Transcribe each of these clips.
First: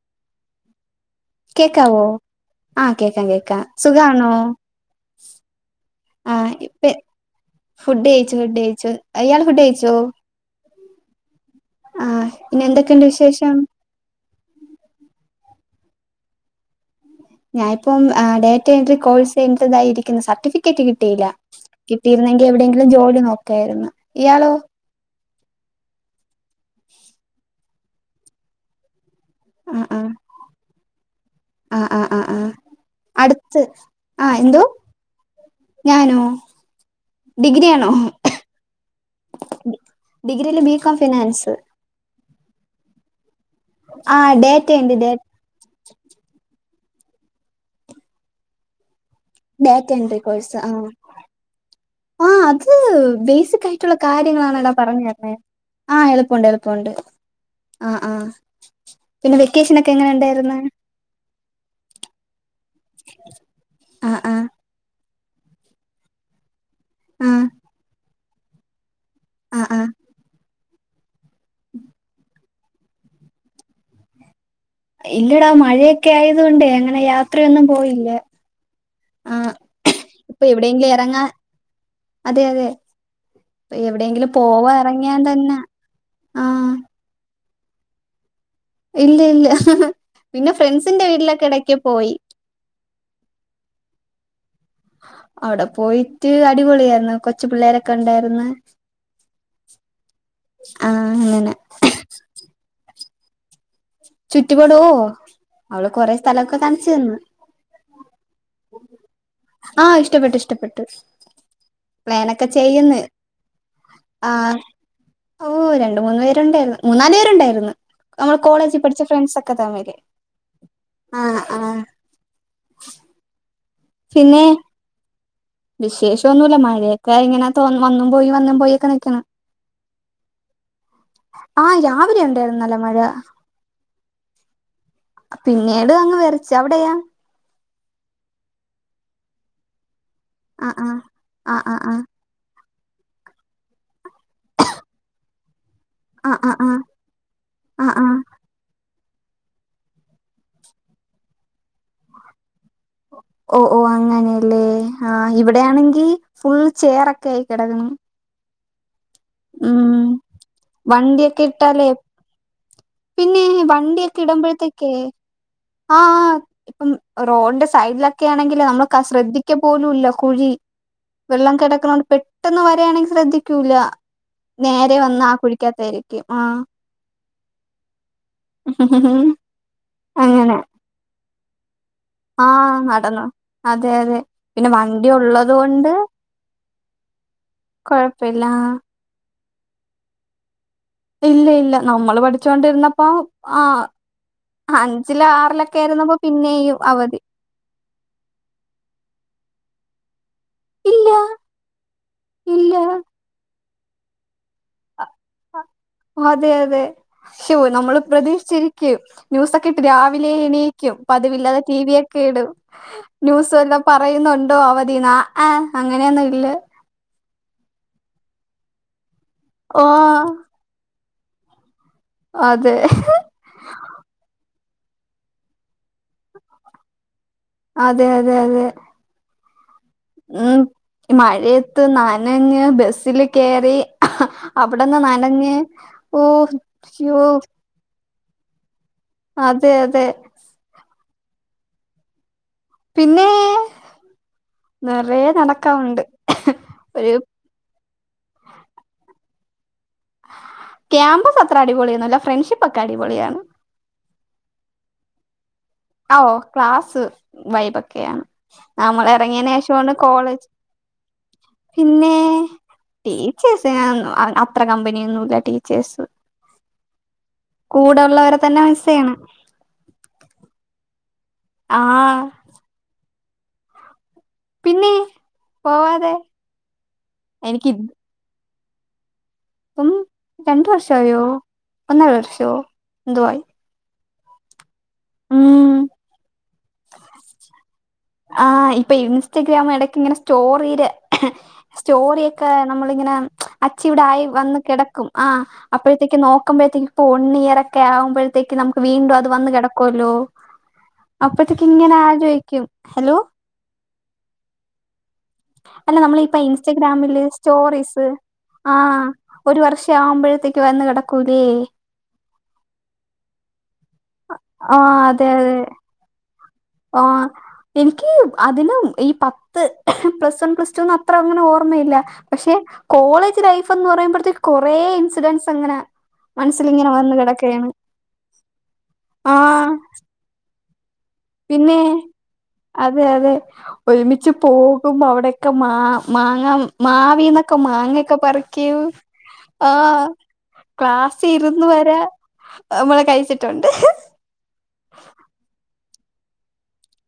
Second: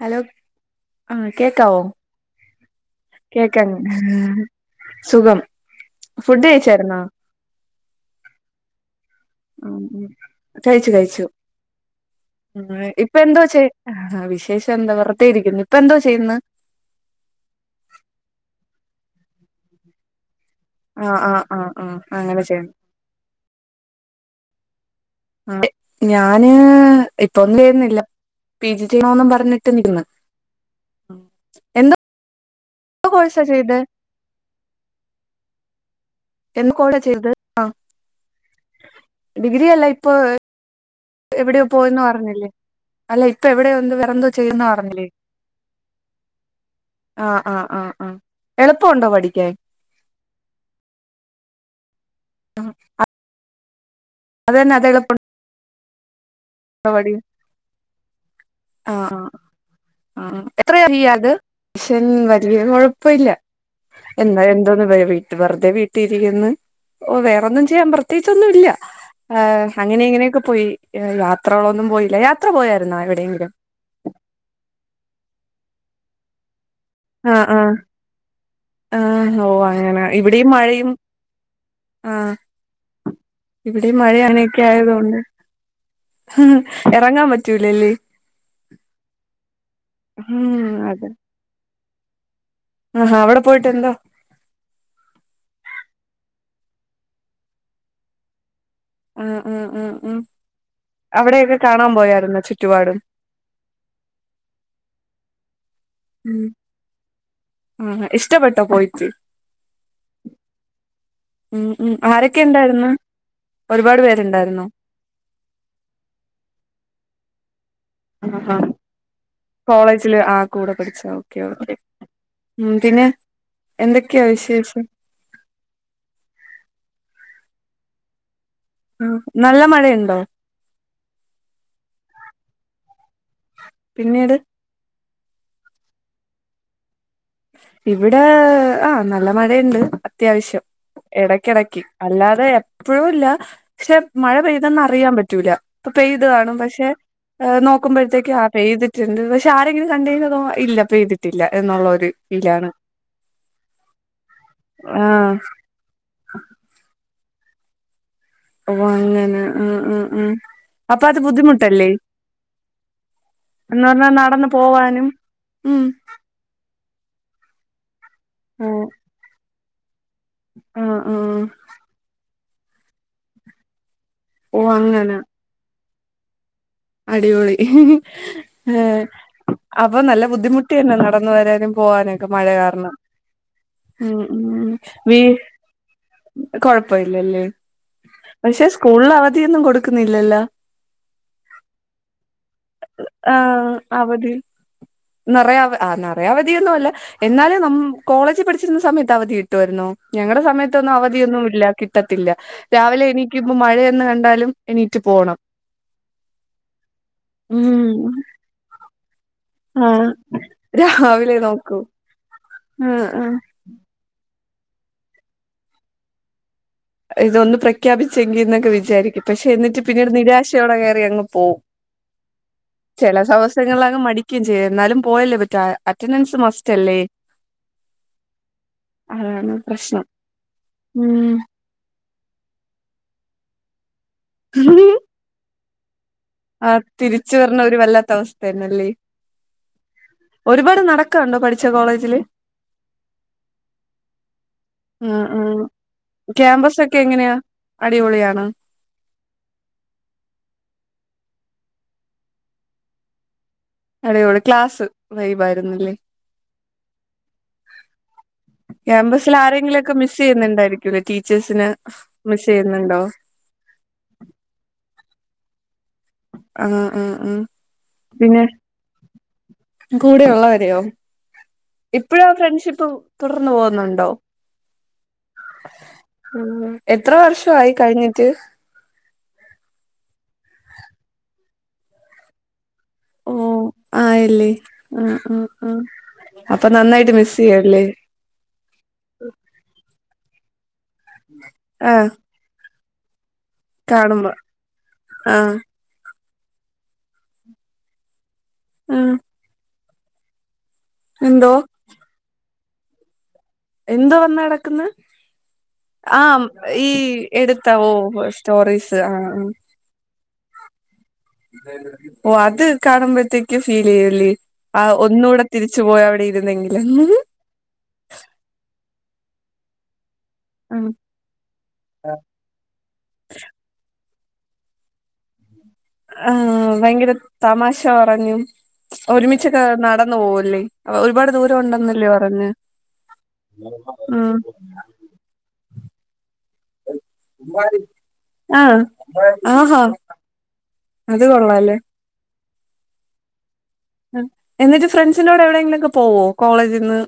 Hello ആ കേക്കാവോ ആഹ് കേക്കാം കേക്ക കേക്കാം സുഖാണോ സുഖം ഫുഡ് ആഹ് ഇപ്പ കഴച്ചരുന്നോ ഫുഡ് കയ്ച്ചു ഫുഡ് കയ്ച്ചു ആ കഴിച്ചു കഴിച്ചു ആഹ് ഉ പിന്നെ എന്തൊക്കെയുണ്ട് ഇപ്പ എന്താ വിശേഷം വച്ചേ വിശേഷം എന്താ വറത്തേരിക്കും ഇപ്പ എന്തോ ചെയ്യുന്നു ഞാനിപ്പം ഡേറ്റ എൻട്രി കോഴ്സ് ചെയ്യതായിരിക്കുന്ന സർട്ടിഫ ടിക്കറ്റ് ആ കിട്ടിയില്ല ആ ആ ആ അങ്ങനെ കിട്ടിയിരുന്നെങ്കി ചെയ്യുന്നു എവിടെയെങ്കിലും ജോലി നോക്കായിരുന്നു ഇയാളോ അ ഞാന് ഇപ്പൊന്നു ചെയ്യന്നില്ല പി ജി ന്നും പറഞ്ഞിട്ട് ആഹ് നിന്ന് ആഹ് ആഹ് എന്താ ആഹ് ആഹ് ആഹ് അടുത്ത് ആ എന്തോ ഞാനോ എന്ത് കോഴ്സാ ചെയ്തത് ആ ഡിഗ്രി ആണോ ഡിഗ്രില്ല ബി എവിടെയ പോയന്ന് പറഞ്ഞില്ലേ അല്ല ഇപ്പ എവിടെയ ഒന്ന് വേറെന്തോ ആഹ് ചെയ്യുന്ന ഡേറ്റ എൻട്രി പറഞ്ഞില്ലേ ആ ആ ആ ആ എളുപ്പണ്ടോ പടി ബാറ്റൻ ബഴസ ആ ആ അത് ബേസിക് ആയി മറ്റുള്ള അത് കാര്യങ്ങളാണ് എടാ തന്നെ അത് പറഞ്ഞു എളുപ്പമുണ്ടോ തരഞ്ഞത് കൊണ്ട് എളുപ്പുണ്ട് ആ ആ ആ ആ ആ എത്രറത്ൻ വല കൊഴപ്പമില്ല ആഹ് എന്താ ആഹ് എന്തോന്ന് വീട്ട വെറുതെ വീട്ടില ഇരിക്കന്ന് ഓ ആഹ് വേറെൊന്നും ചെയ്യാൻ പ്രത്യേകിച്ചച്ച്ന്നും ഇല്ല ആഹ് ആഹ് അങ്ങനെ ഇങ്ങനെയൊക്കെ പോയി അത്രോളം ഒന്നും പോയില്ല യാത്ര പോയായിരുന്നോ എവിടെയെങ്കിലും ഇല്ലടാ മഴയൊക്കെ ആയതുകൊണ്ട് എങ്ങന അങ്ങനെ ആഹ് യാത്രയൊന്നും ആഹ് പോയില്ല ആഹ് ആ ഓ അങ്ങനെ ഇപ്പൊ ഇവിടെയും മഴയും എവിടെയെങ്കിലും ഇറങ്ങാ അതെ അതെ ഇവിടെ എവിടെയെങ്കിലും മഴയനൊക്കെ പോവാ ആയത കൊണ്ട് എറങ്ങിയാൻ തന്നെ ആഹ് ഇറങ്ങാൻ പറ്റ ചലല്ലി ഇല്ല ഇല്ല പിന്നെ ഫ്രണ്ട്സിന്റെ വീട്ടിലൊക്കെ ഇടക്ക പോയി ആ അവിടെ പോയിട്ട് എന്തോ അവിടെ പോയിട്ട് അടിപൊളിയ ആായിന്ന് കൊച്ചു പിള്ളേരൊക്കെ ഉണ്ടായിന്ന് ഉം ഉം ഉം ഉ ആഹ് അങ്ങനെ അവിടെൊക്കെ കാണാൻ പോയുന്ന ചുറ്റ ചുറ്റുപാടും ചുറ്റിപടുവോ അവള് കൊറെേ സ്ഥലൊക്കെ കാണിച്ചു തന്ന് ആ ഇഷ്ടപ്പെട്ടോ പോയിട്ട് ആഹ് ഇഷ്ടപ്പെട്ടു ഇഷ്ടപ്പെട്ടു ഉം ഉം ആരൊക്കെ പ്ലാനൊക്കെ ഉണ്ടായിുന്ന ചെയ്യുന്ന് ഒരുപാട് ആഹ് പേരുണ്ടായിുന്ന ഓ രണ്ട മൂന്ന് പേരുണ്ടായിരുന്നു മൂന്നാല് പേരുണ്ടായിരുന്നു നമ്മള് കോളേജിൽ പഠിച്ച ഫ്രണ്ട്സ് ഒക്കെ തമര് കോളേജില് ആ കൂടെ പഠിച്ച ആ ഓക്കെ ആ ഓക്കെ ഉം പിന്നെ എന്തൊക്കെയാ വിശേഷം വിശേഷംന്നുല്ല മഴയൊക്കെ ഇങ്ങനെ തോന്ന വന്നും പോയി വന്നും പോയി ഒക്കെ നല്ല മഴയുണ്ടോ ആ രാവിലെ ഉണ്ടായിരുന്നല്ല മഴ പിന്നീട് പിന്നീട് അങ്ങ് വിറിച്ച അവിടെയാ ഇവിടെ ആ നല്ല മഴണ്ട് അത്യാവശ്യം ആഹ് ആഹ് ആഹ് ഇടക്കിടക്ക് ആഹ് അല്ലാതെ എപ്പോഴ ഇല്ല പക്ഷെ മഴ പെയ്തെന്ന് അറിയാൻ പറ്റൂല പൊ പേയ്ത് ആഹ് ആഹ് കാണും ആഹ് ആഹ് പക്ഷെ ആഹ് ആഹ് നോക്കുമ്പോഴത്തേക്കും ആ പേ ചെയ്ത് പക്ഷെ ആരെങ്കിലും കണ്ട അതോ ഇല്ലപ്പൊ ചെയ്തിട്ടില്ല എന്നുള്ളൊരു ഫലാണ് ഓ ഓ അങ്ങനെയല്ലേ ആ ആഹ് ഇവിടെയാണെങ്കിൽ ഫുൾ ചെയറൊക്കെ കൈ കിടക്കുന്നു ഓ അങ്ങനെ ഉം ഉം ഉം അപ്പൊ അത് വണ്ടിയൊക്കെ ഇട്ടാലേ ബുദ്ധിമുട്ടല്ലേ പിന്നെ എന്ന് പറഞ്ഞാൽ വണ്ടിയൊക്കെ നടന്നു ഇടുമ്പഴത്തേക്കേ പോവാനും ഉം ആഹ് ആ ഇപ്പം റോഡിന്റെ സൈഡിലൊക്കെ ആണെങ്കില് ഓ നമ്മൾക്ക് ശ്രദ്ധിക്ക പോലുംല്ല കുഴി ആഹ് ആഹ് വെള്ളം കിടക്കുന്നോണ്ട് പെട് ട്ടെന്ന് വരാണെ ശ്രദ്ധിക്ക്യൂല്ലാ ഓ നേരെ അങ്ങനെ വന്ന് ആ കുഴിക്ക്യാത്തേരിക്കും ആഹ് അടിപൊളി ഏഹ് അപ്പൊ നല്ല അങ്ങനെ ബുദ്ധിമുട്ടിയന്നെ നടന്ന് വരാനും പോവാനൊക്കെ മഴ ആഹ് കാരണം നടന്നു അതെ അതെ ഉം ഉം പിന്നെ വണ്ടി വീ ഉള്ളത് കൊഴപ്പയില്ലല്ലേ കൊഴപ്പയില്ലാ ധിയൊന്നും കൊടുക്ക്ന്നില്ലല്ലോ ഇല്ല ഇല്ല നമ്മള് പഠിച്ചോണ്ടിരുന്നപ്പം ആഹ് അഞ്ചില് നെറയെ അവ ആറിലൊക്കെ ആഹ് ആയിരുന്നപ്പോ നെറയെ അവധിയൊന്നും പിന്നെയും അല്ല അവധി എന്നാലും ന കോളേജ് പഠിച്ചിര്ന്ന സമയത്ത് അവധി കി ട്ടുവാരുന്നു ഞങ്ങളെ സമയത്തൊന്നും ഇല്ല അവധിയൊന്നും ഇല്ല കിട്ടത്തില്ല ഇല്ല രാവിലെ എനീക്കിമ്പം മഴയേ ണ് കണ്ടാലും എണീ ആഹ് അതെ അതെ ശ്ശൊ നമ്മള് ഉം പ്രതീക്ഷിച്ചിരിക്ക്യും ന്യൂസ ക്കിട്ട് ആഹ് രാവിലെ എണീക്കും രാവിലെ പതിവില്ലാതെ നോക്കൂ ടീവിയൊക്കെ ഇടും ആഹ് ആഹ് ന്യൂസ് വല്ലോം പറയു ന്നുണ്ടോ അവധിന്ന് ആ ഏഹ് അങ്ങനെയൊന്നും ഇല്ലാ ഇതൊന്ന് പ്രഖ്യാപിച്ചെങ്കിന്നൊക്കെ വിചാരിക്കും പക്ഷെ എന്നിട്ട് ഓ പിന്നീട് നിരാശയോടെ കയറി അങ്ങ് പോവും അതെ ചെലസവസങ്ങളിലാകെ മടിക്കിം ചെയ്യും എന്നാലും പോയല്ലോ ഇവറ്റാ അറ്റൻഡൻസ് മസ്റ്റല്ലേ അതെ അതെ അതെ പ്രശ്നം ഉം ഈ ഉം മഴയ ത്ത് നനഞ്ഞ് ബസില് കേറി അവട്ന്ന് നനഞ്ഞ് ഓ ആഹ് ശോ തിരിച്ച് വർണൊര് വല്ലാത്ത അവസ്ഥയന്നല്ലെ അതെ അതെ ക്കണ്ടോ പഠിച്ച കോളേജില് പിന്നെ ഉം നിറയെ ഉം നടക്കാനുണ്ട് ക്യാമ്പസെക്കെ ഒരു എങ്ങനെയാ അടിപൊളിയാണോ ക്യാമ്പസ് അത്ര അടിപൊളിയൊന്നു അല്ല ഫ്രണ്ട്ഷിപ്പ് ഒക്കെ അടിപൊളിയാണ് അടിപൊളി ക്ലാസ് വൈബായിരുന്നല്ലേ ഓഹ് ക്ലാസ് വൈബൊക്കെയാണ്. നമ്മൾ ക്യാമ്പസിൽ എറങ്ങിയേന് ആരെങ്കിലും ശേഷമാണ് ഒക്കെ മിസ് കോളേജ് ചെയ്യുന്നുണ്ടായിരിക്കൂല്ലേ ടീച്ചേഴ്സിന് പിന്നേ മിസ് ചെയ്യുന്നുണ്ടോ ടീച്ചേഴ്സ് അത്ര കമ്പനിയൊന്നൂല്ല. ടീ ച്ചേഴ്സ്. ആ ആ ആ കൂടെള്ളവരെ പിന്നെ തന്നെ മിസ്സ് ചെയ്യണ് കൂടെ ഉള്ളവരെയോ? ഇപ്പഴും ആ ഫ്രണ്ട്ഷിപ്പ് തുടർന്ന് പോകുന്നുണ്ടോ പിന്നെ പോവാതെ ഉം. എത്ര എനിക്ക് വർഷവായി കഴിഞ്ഞിട്ട്? ഇപ്പം രണ്ട് വർഷായോ ഒന്നര വർഷോ? എന്തോ ആയി. ആയ ല്ലേ. ആഹ് ആഹ് ഉം ആഹ് അപ്പം നന്നായിട്ട് മിസ് ചെയ്യു അല്ലേ സ്റ്റോറീടെ സ്റ്റോറിയൊക്ക നമ്മളിങ്ങനെ അച്ചീവ്ട് ആയി കാണുമ്പോ വന്ന് കെടക്കും ആഹ് അപ്പഴ്ത്തേക്ക് നോക്കുമ്പഴ്ത്തേക്ക്‌ ഇപ്പൊ ഒൺ ഇയർ ഒക്കെ ആകുമ്പഴ് ത്തേക്ക് നമുക്ക് ആഹ് വീണ്ടും അത് വന്ന് കിടക്കോല്ലോ എന്തോ അപ്പഴ്ത്തേക്ക് ഇങ്ങനെ ആലോയിക്കും ഹലോ എന്തോ വന്ന് കിടക്ക് ന്നെ? അല്ല നമ്മള് ഇപ്പ ഇൻസ്റ്റഗ്രാമില് എടുത്ത ഓ സ്റ്റോറീസ് സ്റ്റോറീസ് ആഹ് ആഹ് ഒരു വർഷം ആവുമ്പഴ്ത്തേ ക്ക് വന്ന് കിട ഓ അത് കാണുമ്പോഴത്തേക്ക് ഫീലെയ്യും. [unintelligible] ആ ഒന്നുകൂടെ തിരിച്ചു പോയി അവിടെ ഇരുന്നെങ്കിൽ ആ.. എനിക്ക് അതിന് ഈ പത്ത് പ്ലസ്- പ്ലസ്‌. ടു അത്ര അങ്ങനെ- ഓർമ്മയില്ല പക്ഷെ കോളേജ് ലൈഫ്ന്ന് പറയുമ്പോഴേ- കുറേ.. ഇൻസിഡന്റ്സ്. അങ്ങനെ ആ.. മനസ്സിലിങ്ങനെ ഭയങ്കര വന്ന് കിടക്കയാണ് തമാശ പറഞ്ഞും ഒരുമിചോക്ക ആഹ് നടന്നു പോകുല്ലേ. ഒരുപാട് ദൂരം പിന്നെ ഉണ്ടെന്ന്ല്ലേ പറഞ്ഞെ. അതെ അതെ ഒരുമിച്ച് പോകുമ്പോ- അവിടെയൊക്കെ മാങ്ങ, മാവിന്നോ ക്കെ മാങ്ങൊക്കെ പറിക്കൂ ആഹ് ആ.. ആഹാ അത് ക്ലാസ് ഇരുന്നു കൊള്ളാല്ലേ വരെ നമ്മളെ കഴിച്ചിട്ടുണ്ട്. എന്നിട്ട് ഫ്രണ്ട്സിന്റെടെ- എവിടെങ്കിലുക്കെ പോവോ? കോളേജിൽ നിന്ന്.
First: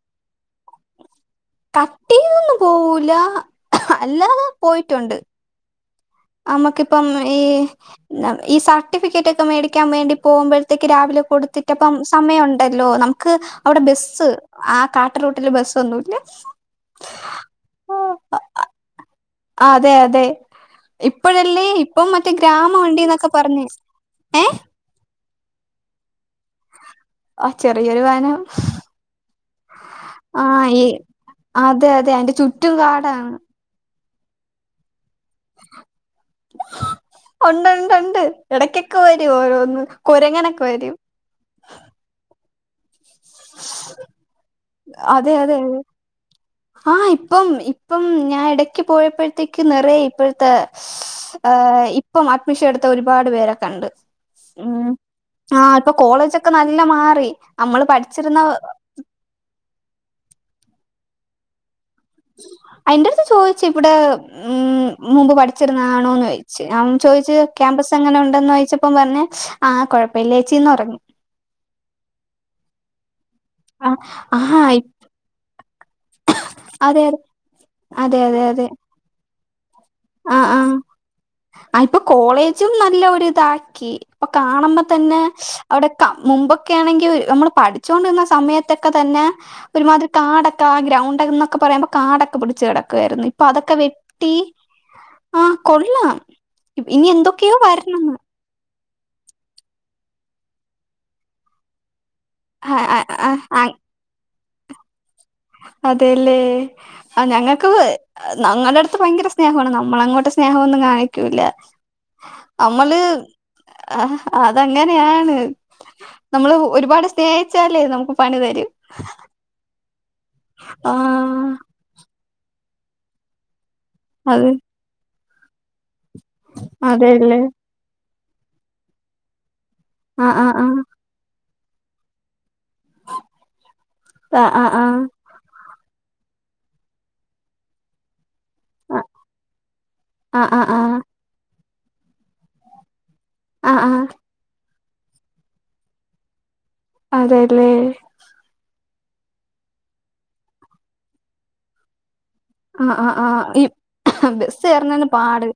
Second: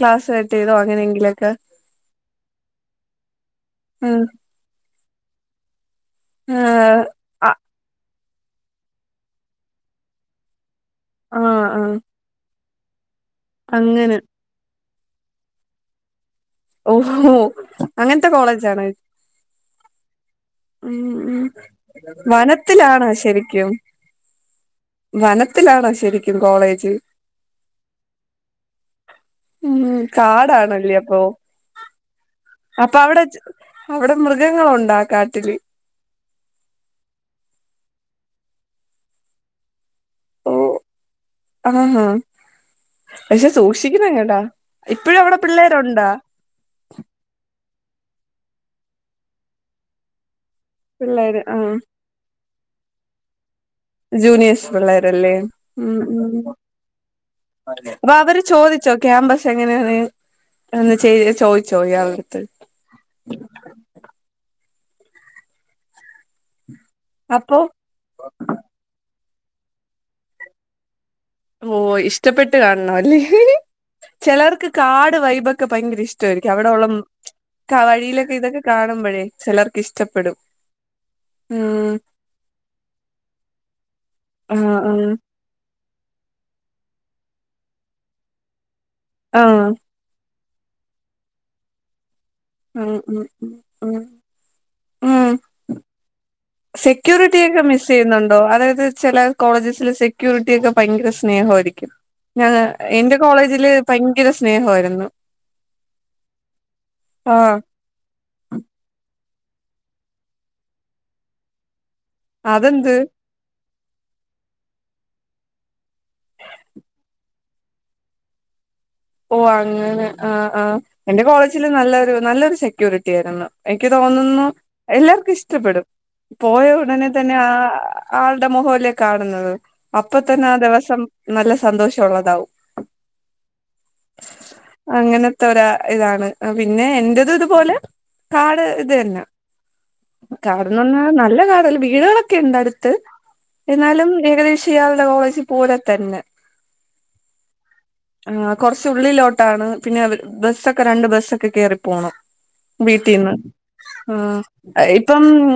ക്ലാസ് കാട്ട് ചെയ്‌തോ തോ.. അങ്ങനെങ്കില്- കട്ടി ചെയ്‌തോന്നും പോവുല ഉം അല്ലാതെ പോയിട്ടുണ്ട്. ആഹ് നമ്മക്കിപ്പം ഈ.. ഈ.. സർട്ടിഫിക്കറ്റ്- ഒക്കെ മേടിക്കാൻ വേണ്ടി പോകുമ്പോഴ- ത്തക്ക് രാവിലെ ആഹ് ആഹ് കൊടുത്തിട്ടപ്പം- സമയം ഉണ്ടല്ലോ നമുക്ക് അവിടെ അങ്ങനെ ബസ്, ആ... [unintelligible] റൂട്ടില് ബസ്ഒന്നുല്ല. ഓ.. ഓ.. അങ്ങനത്തെ കോളേജ് ആണോ? അതെ.. അതെ. ഉം ഇപ്പഴല്ലേ ഇപ്പം മറ്റേ ഗ്രാമം വനത്തിലാണോ ഉണ്ടീന്നൊക്കെ പറഞ്ഞേ, ശരിക്കും ഏ.. ! വനത്തിലാണോ ശരി. ആ.. ചെറിയ ഒരു വനം. ഉം.. കാടാണല്ലേ അപ്പോ അതെ അതെ അയിന്റെ ചുറ്റും അപ്പോ കാടാണ് അവിടെ- മൃഗങ്ങളുണ്ട കാട്ടില്? ഉണ്ട്... ഉണ്ട് ഒന് ഉണ്ട് ഇടക്കൊക്കെ- വരും ഓരോന്ന്. ഓ കൊരങ്ങനൊക്കെ വരും. ആഹാ പക്ഷെ സൂക്ഷിക്കണം കേട്ടാ ഇപ്പഴും അതെ... അവിടെ അതെ... പിള്ളേരുണ്ടാ ആ ഇപ്പം- പ്പം ഞാ ഇടയ്ക്ക് പോയപ്പോഴത്തേക്ക് നിറയ ഇപ്പോഴത്തെ പിള്ളേര് ആ ആഹ് ഇപ്പം വിഷെടുത്ത ഒരുപാട് പേരക്ക കണ്ട് ജൂനിയേഴ്സ് മ്.. പിള്ളേരല്ലേ ആ ഇപ്പൊ ഉം കോളേജൊക്കെ നല്ല മാറി അമ്മൾ പട്- പ്പ അവര് ചോദിച്ചോ ക്യാമ്പസ് എങ്ങനെയാണ്ന്ന് ഒന്ന് ചെയ് ചോദ അയിൻ്റട്ത്ത് ചോയ്ച്ച് ഇവിടെ ഉം.. മുമ്പ് പഠിച്ചിരുന്നാണോന്ന് ചയിിച്ചു ൻ ചോദിച്ചു അപ്പൊ ക്യാമ്പസ് എങ്ങനെ ഉണ്ടന്ന് വായിച്ചപ്പം പറഞ്ഞഞ് ആഹ കൊഴപ്പില്ലേച്ചീന്നൊറങ്ങി. ഓ ഇഷ്ടപ്പെട്ട് കാണണംല്ലേ.. ആഹ് ആഹ് ചിലർക്ക് കാട് വൈഭ- ക്ക ഭയങ്കര ഇഷ്ടായിരിക്കും അവിടെ ഉള്ളം അതെ അതെ ക വഴിയിലൊക്കെ ഇതൊക്കെ കാണുമ്പോഴേ ചെലർക്ക് ഇഷ് ആഹ ആഹ. ആ ഇപ്പൊ കോളേജും നല്ല ഒ ഇതാക്കി ഇപ്പൊ ആഹ് കാണുമ്പോ ആഹ് തന്നെ അവിടക്ക മുമ്പൊക്കേണെങ്കി നമ്മൾ പഠിച്ചൊണ്ടിരുന്ന സമയത്തൊക്കെ തന്നെ ആഹ് ഒരുമാതിരി കാട. കാ ഗ്രൗണ്ട് എന്നൊക്കെ പറയുമ്പോ കാടൊക്കെ പിടിച്ച് ഉം കിടക്കുവായിരുന്നു ഉം ഇപ്പ അതൊക്കെ ഉം വെട്ടി. ഉം ആ കൊള്ളാം ഇനി എന്തൊക്കെയോ സെക്യൂരിറ്റിയൊക്കെ മിസ്സെ വരണന്ന് യ്യുന്നുണ്ടോ അ അത് ചില കോളേജസിലെ സെക്യൂരിറ്റി ഒക്കെ ഭയങ്കര സ്നേഹായിരിക്കും. ഞ ആ എറെ ആ ആ കോളേജില് ഭയങ്കര സ്നേഹമായിരുന്നു അതെല്ലേ ആ ആഹ് ഞങ്ങക്ക് ന്നങ്ങട ട്ത്ത് ഭയങ്കര സ്നേഹമാണ് നമ്മളങ്ങോട്ട് സ്നേഹംൊന്നും കാണിക്കൂല്ല അതെന്ത് അമ്മല് അ അതങ്ങനെയാണ്. നമ്മള് ഒരുപാട് സ്നേഹിച്ചാലേ നമുക്ക് പണി തരും. ഓ അങ്ങനെ ആ ആ് ആ എന്റെ കോളേജില് നല്ലൊരു നല്ലൊരു സെക്യൂരിറ്റിയാരുന്നു. എക്ക് തോന്നുന്നു അത് എല്ലാർക്കും ഇഷ്ടപ്പെടും പോയ ഉടനെ തന്നെ അതെല്ലേ ആ... ആളുടെ മുഹോലെ കാണുന്നത് അപ്പൊ തന്നെ ആ ദിവസം നല്ല സന്തോഷംള്ളതാവും ആ ആ ആ അങ്ങനത്തൊരാ ഇതാണ് അ പിന്നെ എന്റത് ഇതുപോലെ. കാട് ഇത് തന്ന ആ ആ ആ കാട്ന്ന് പറഞ്ഞാ നല്ല കാടല്ല വീടുകളൊക്കെയുണ്ട ടുത്ത്. ആ ആ ആ എന്നാലും ഏകദേശംയാളുടെ വോയ്സി പോലെ തന്നെ. അതെല്ലേ. ആഹ് കൊറച്ച് ഉള്ളിലോട്ടാണ് പിന്നെവര് ബസ്സൊക്കെ രണ്ട് ബസ്സൊക്കെ കേയറി പോണം. ആ ആ ആ വീട്ടീന്ന് ഈ ആ ബസ് കേറുന്നേന് ഇപ്പം പാട്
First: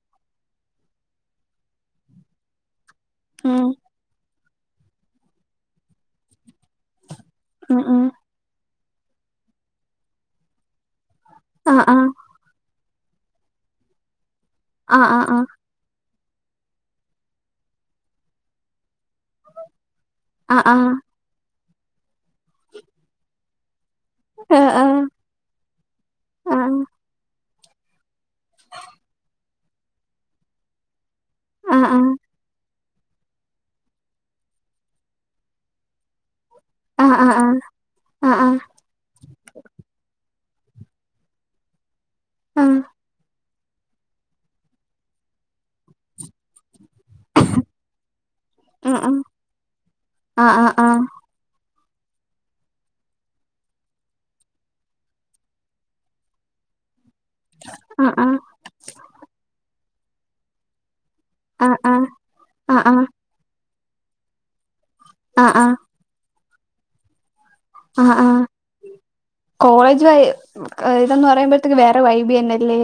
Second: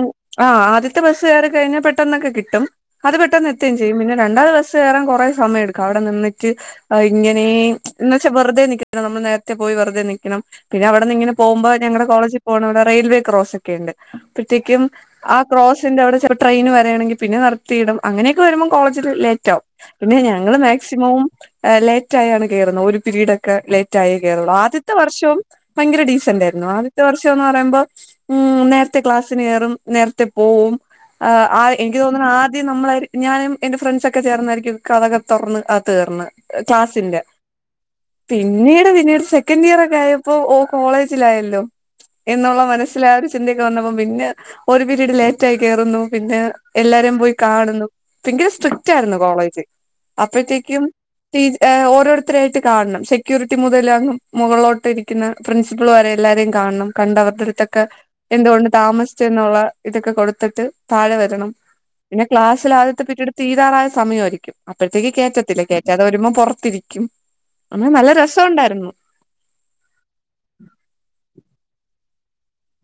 ആ ആദ്യത്തെ ബസ്ുകർ കഴിഞ്ഞാൽ പെട്ടന്നൊെ കിട്ടും അത് പെട്ടെന്ന് ഉം എുകയും ചെയ്യും പിന്നെ രണ്ടാത് രം കുറെേ സമയ എടുക്കും അവിടെ നിന്ന എ ഉം ഉം എന്നച്ചാ വെറുതെ നിക്ക നമ്മൾ നേരത്തെ പോയി വെറുതെ നിക്കണം. പിന്നവിടിന്നിങ്ങെനെ പോവുമ്പോ ആ ആ ഞങ്ങടെ കോളേജിൽപോണവിടെ റെയിൽവേ ക്രോസൊക്കെണ്ട്. അപ്പത്തേക്കും ആ ക്രോസിന്റെ അവിടെ ട്രെയിന് വരയാണെങ്ക പിന്നെ നടത്തിയിടും അങ്ങനെയൊക്കെ വരുമ്പോ കോളേജിൽ ലേറ്റ് ആകും പിന്നെ ഞങ്ങൾ ആ ആ മാക്സിമം ലേറ്റ ആയാണ് കേയറുന്നത് ഒരു പിരീഡ ഒക്കെ ല മറ്റായി കേരളം ആ ആ ആ ആ ആദ്യത്തെ വർഷവും ഭയങ്കര ഡീസന്റ് ആ ആയിരുന്നു ആദ്യത്തെ വർഷംന്ന് പറയുമ്പോ ഉ നേരത്തെ ക്ലാസ്സിന് കയറും നേരത്തെ പോവും ആ എനിക്ക് ആ തോന്നുന്നത് ആദ്യം നമ്മള ഞാനും എന്റെ ഫ്രണ്ട്സ ഒക്കെ ചേർന്നായിരിക്കും കഥകെ തുറന്ന് അത് തീർന്ന് ക്ലാസ്സിന്റെ ആ ആ ആ ആ പിന്നീട് പിന്നീട് സെക്കൻഡീയർ ഒക്കെ ആയ. പ്പോ ഓ കോളേജിലായല്ലോ എന്നുള്ള ഉം മനസ്സൽ ആ രു ചിന്ത പിന്നന്നപ്പം പിന്നെ ഒരു പിരീഡ് ലേറ്റായി കേറുന്നു, പിന്നെ എല്ലാരും. പോയി കാണുന്നു ഭങ്കര സ്ട്രിക്റ്റ് ഉം ആയിരുന്നു കോളേജ് ആ ആ അപ്പഴത്തേക്കും ആ ഓരോരുത്തരായിട്ട് കാണണം സെക്യൂരിറ്റി മുതല മുകളിലോട്ട് ഇരിക്കുന്ന പ്രിൻസിപ്പൾ വരെല്ല കാണണം കണ്ടവരുടെ അടുത്തൊക്കെ ആ എന്തുകൊണ്ട് താമസിച്ചു എന്നുള്ള ഇതൊക്കെ കൊടുത്തിട്ട് താഴെ വരണം ആ ആ ആ പിന്നെ ക്ലാസ്സൽ ആ ആ ആദ്യത്തെ പിറ്റീട് തീതാറായ സമയമായിരിക്കും അപ്പഴത്തേക്ക് ആ ആ കയറ്റത്തില്ല ആ കയറ്റാതെ വരുമ്പോ പൊറത്തിരിക്കും. ആ ആ കോളേജ് ഇതന്ന് പറയുമ്പോഴത്തേക്ക് വേ വൈബിന്നല്ലേ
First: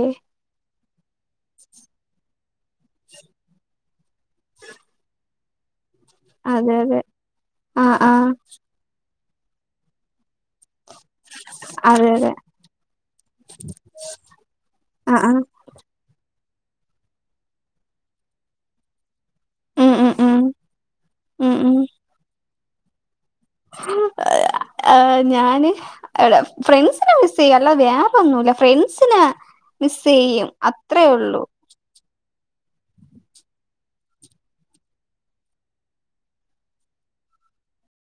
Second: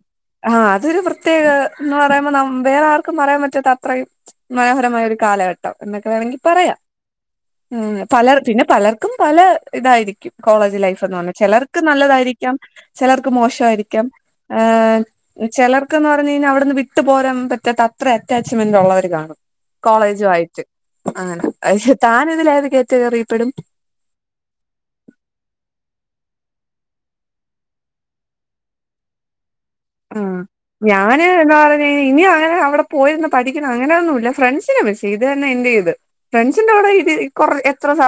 ആഹ അതൊരു പ്രത്യേക എന്ന് പറയുമ്പോ ന- വേറെ ആർക്കും പററയാൻ പറ്റാത്ത അത്രയും മനോഹരമായ ഒരു കാലഘട്ടം എന്നൊക്കെ വേണങ്കി അതെ പറയാം. അതെ ആ ഉം ആ പലർ പിന്നെ പലർക്കും പല ഇതായിരിക്കും. കോളേജ് ലൈഫ്ന്ന് പറഞ്ഞ് ചിലർക്ക് അതെ അതെ നല്ലതായിരിക്കാം ചിലർക്ക് മോശായിരിക്കാം. ആഹ് ആ ആ ചിലർക്ക്‌ന്ന് പറഞ്ഞു കഴിഞ്ഞാൽ അവിടുന്ന് വിട്ടു പോരാൻ പറ്റാത്ത അത്രേം അറ്റാച്ച്മെന്റ് ഉള്ളവര് കാണും. ഉം ഉം കോളേജു ഉം ആയിട്ട് അങ്ങനെ പക്ഷെ താൻ ഇതിലേത് ക്യാറ്റഗറി? ഏ ഞാന് ഫ്രണ്ട്സിനെ മിസ്സിയ്യും അല്ലാതെ വ്യേറൊന്നുംല്ല ഫ്രണ്ട്സിനെ മിസ് ഉം ചെയ്യും അത്രേ ഞാന് ഉള്ളൂ എന്താ പറഞ്ഞ ഇനിയും അങ്ങനെ അവിടെ പോയൊന്ന് പഠിക്കണം അങ്ങനെ ഒന്നും ഇല്ല. ഫ്രണ്ട്സിനെ മിസ്സീത് ഇത് തന്നെ എൻഡ് ചെയ്ത് ഫ്രണ്ട്സിന്റെറെ കൂടെ [unintelligible] കൊറെ എത്ര ന